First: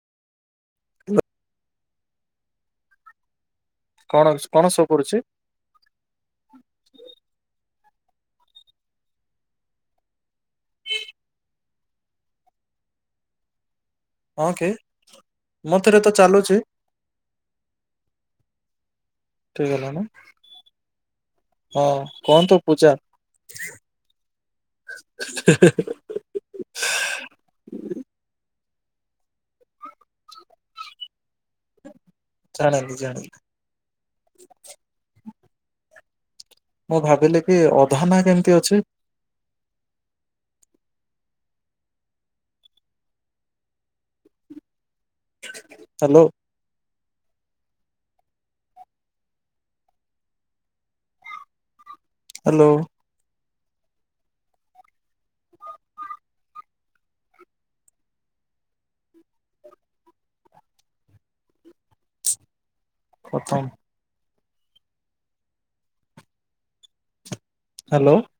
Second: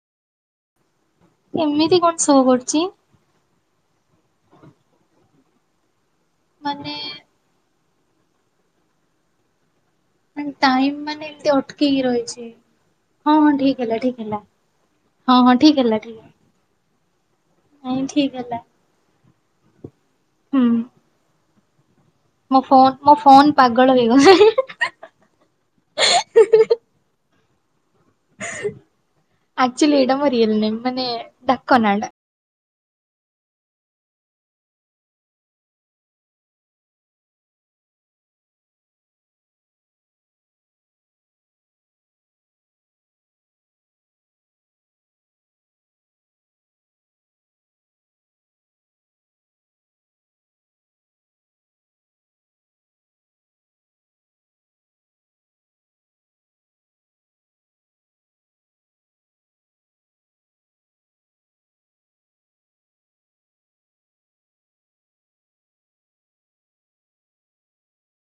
ଏମିତି କଣ ସୋ କରୁ କଣ କଣ ସୋ କରୁଛି ମାନେ ମାନେ ଟାଇମ ମାନେ ଏମତି ଅଟକିକି ରହିଛି ହଁ ହଁ ଠିକ ହେଲା ଠିକ ହେଲା ହଁ କି ହଁ ହଁ ଠିକ ମତେରେ ହେଲା ତ ଠିକ ଚାଲୁଛି ହଁ ଠିକ ହେଲା ଠିକ୍ ହେଲା ନା ହୁଁ ହଁ କହନ୍ତୁ ମୋ ଫୋନ ପୂଜା ମୋ ଫୋନ ପାଗଳ ହେଇଗଲାଣି [inaudible] ଆକ୍ଚୁଲି ଏଇଟା ମୋ ରିଏଲ ନେମ୍ ମାନେ ଡାକ ନାଁ ଟା ଜାଣିଲି ଜାଣିଲି ମୁଁ ଭାବିଲି କି ଅଧା ନା କେମିତି ଅଛି ହାଲୋ ହାଲୋ [unintelligible] ହାଲୋ